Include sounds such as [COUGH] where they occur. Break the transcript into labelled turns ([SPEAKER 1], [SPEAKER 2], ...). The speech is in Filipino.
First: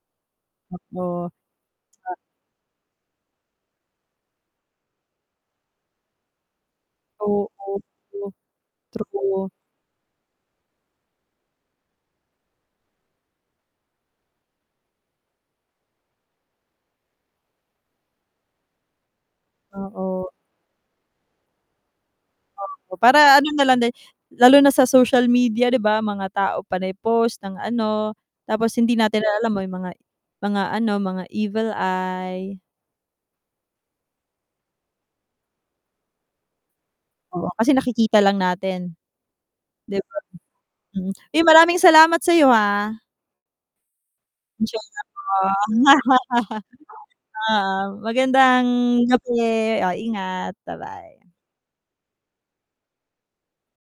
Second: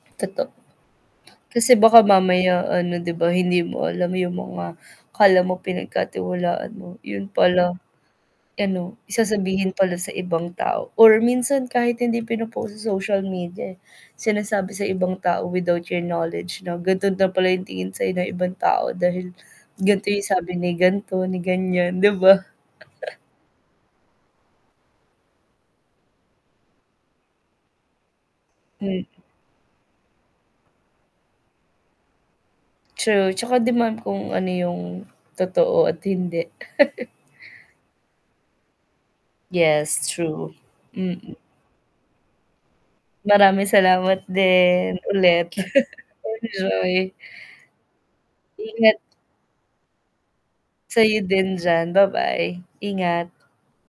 [SPEAKER 1] Totoo.
[SPEAKER 2] Totoo.
[SPEAKER 1] Kasi baka
[SPEAKER 2] A
[SPEAKER 1] mamaya ano 'di ba, hindi mo alam yung mga akala mo pinagkatiwalaan mo yun
[SPEAKER 2] Oo,
[SPEAKER 1] pala,
[SPEAKER 2] true.
[SPEAKER 1] ano
[SPEAKER 2] True 'to.
[SPEAKER 1] sasabihin pala sa ibang tao or minsan kahit hindi pino-post sa social media, eh, [CLICKS TONGUE] sinasabi sa ibang tao without your knowledge no. Ganto na pala yung tingin sayo ng ibang tao, dahil gan'to yung
[SPEAKER 2] Oo.
[SPEAKER 1] sabi ni gan'to, ni ganiyan 'di ba?
[SPEAKER 2] Oo,
[SPEAKER 1] [CHUCKLES]
[SPEAKER 2] para ano nalang din lalo na sa social media, 'di ba, mga tao panay post ng ano, tapos hindi
[SPEAKER 1] Mm.
[SPEAKER 2] natin alam may mga mga ano mga evil eye.
[SPEAKER 1] True, 'tsaka 'di man kung ano yung totoo at hindi. [CHUCKLES]
[SPEAKER 2] Oo kasi nakikita lang natin. 'Di
[SPEAKER 1] Yes,
[SPEAKER 2] ba?
[SPEAKER 1] true,
[SPEAKER 2] Mm, [SMACKS LIPS]
[SPEAKER 1] mm.
[SPEAKER 2] uy maraming salamat sayo, ha.
[SPEAKER 1] Maraming salamat
[SPEAKER 2] Enjoy
[SPEAKER 1] din,
[SPEAKER 2] ako.
[SPEAKER 1] ulit. [CHUCKLES] Enjoy.
[SPEAKER 2] [CHUCKLES] Oo, magandang
[SPEAKER 1] Ingat.
[SPEAKER 2] gabi, oh ingat.
[SPEAKER 1] Sa'yo
[SPEAKER 2] Ba-bye.
[SPEAKER 1] din diyan, ba-bye, ingat.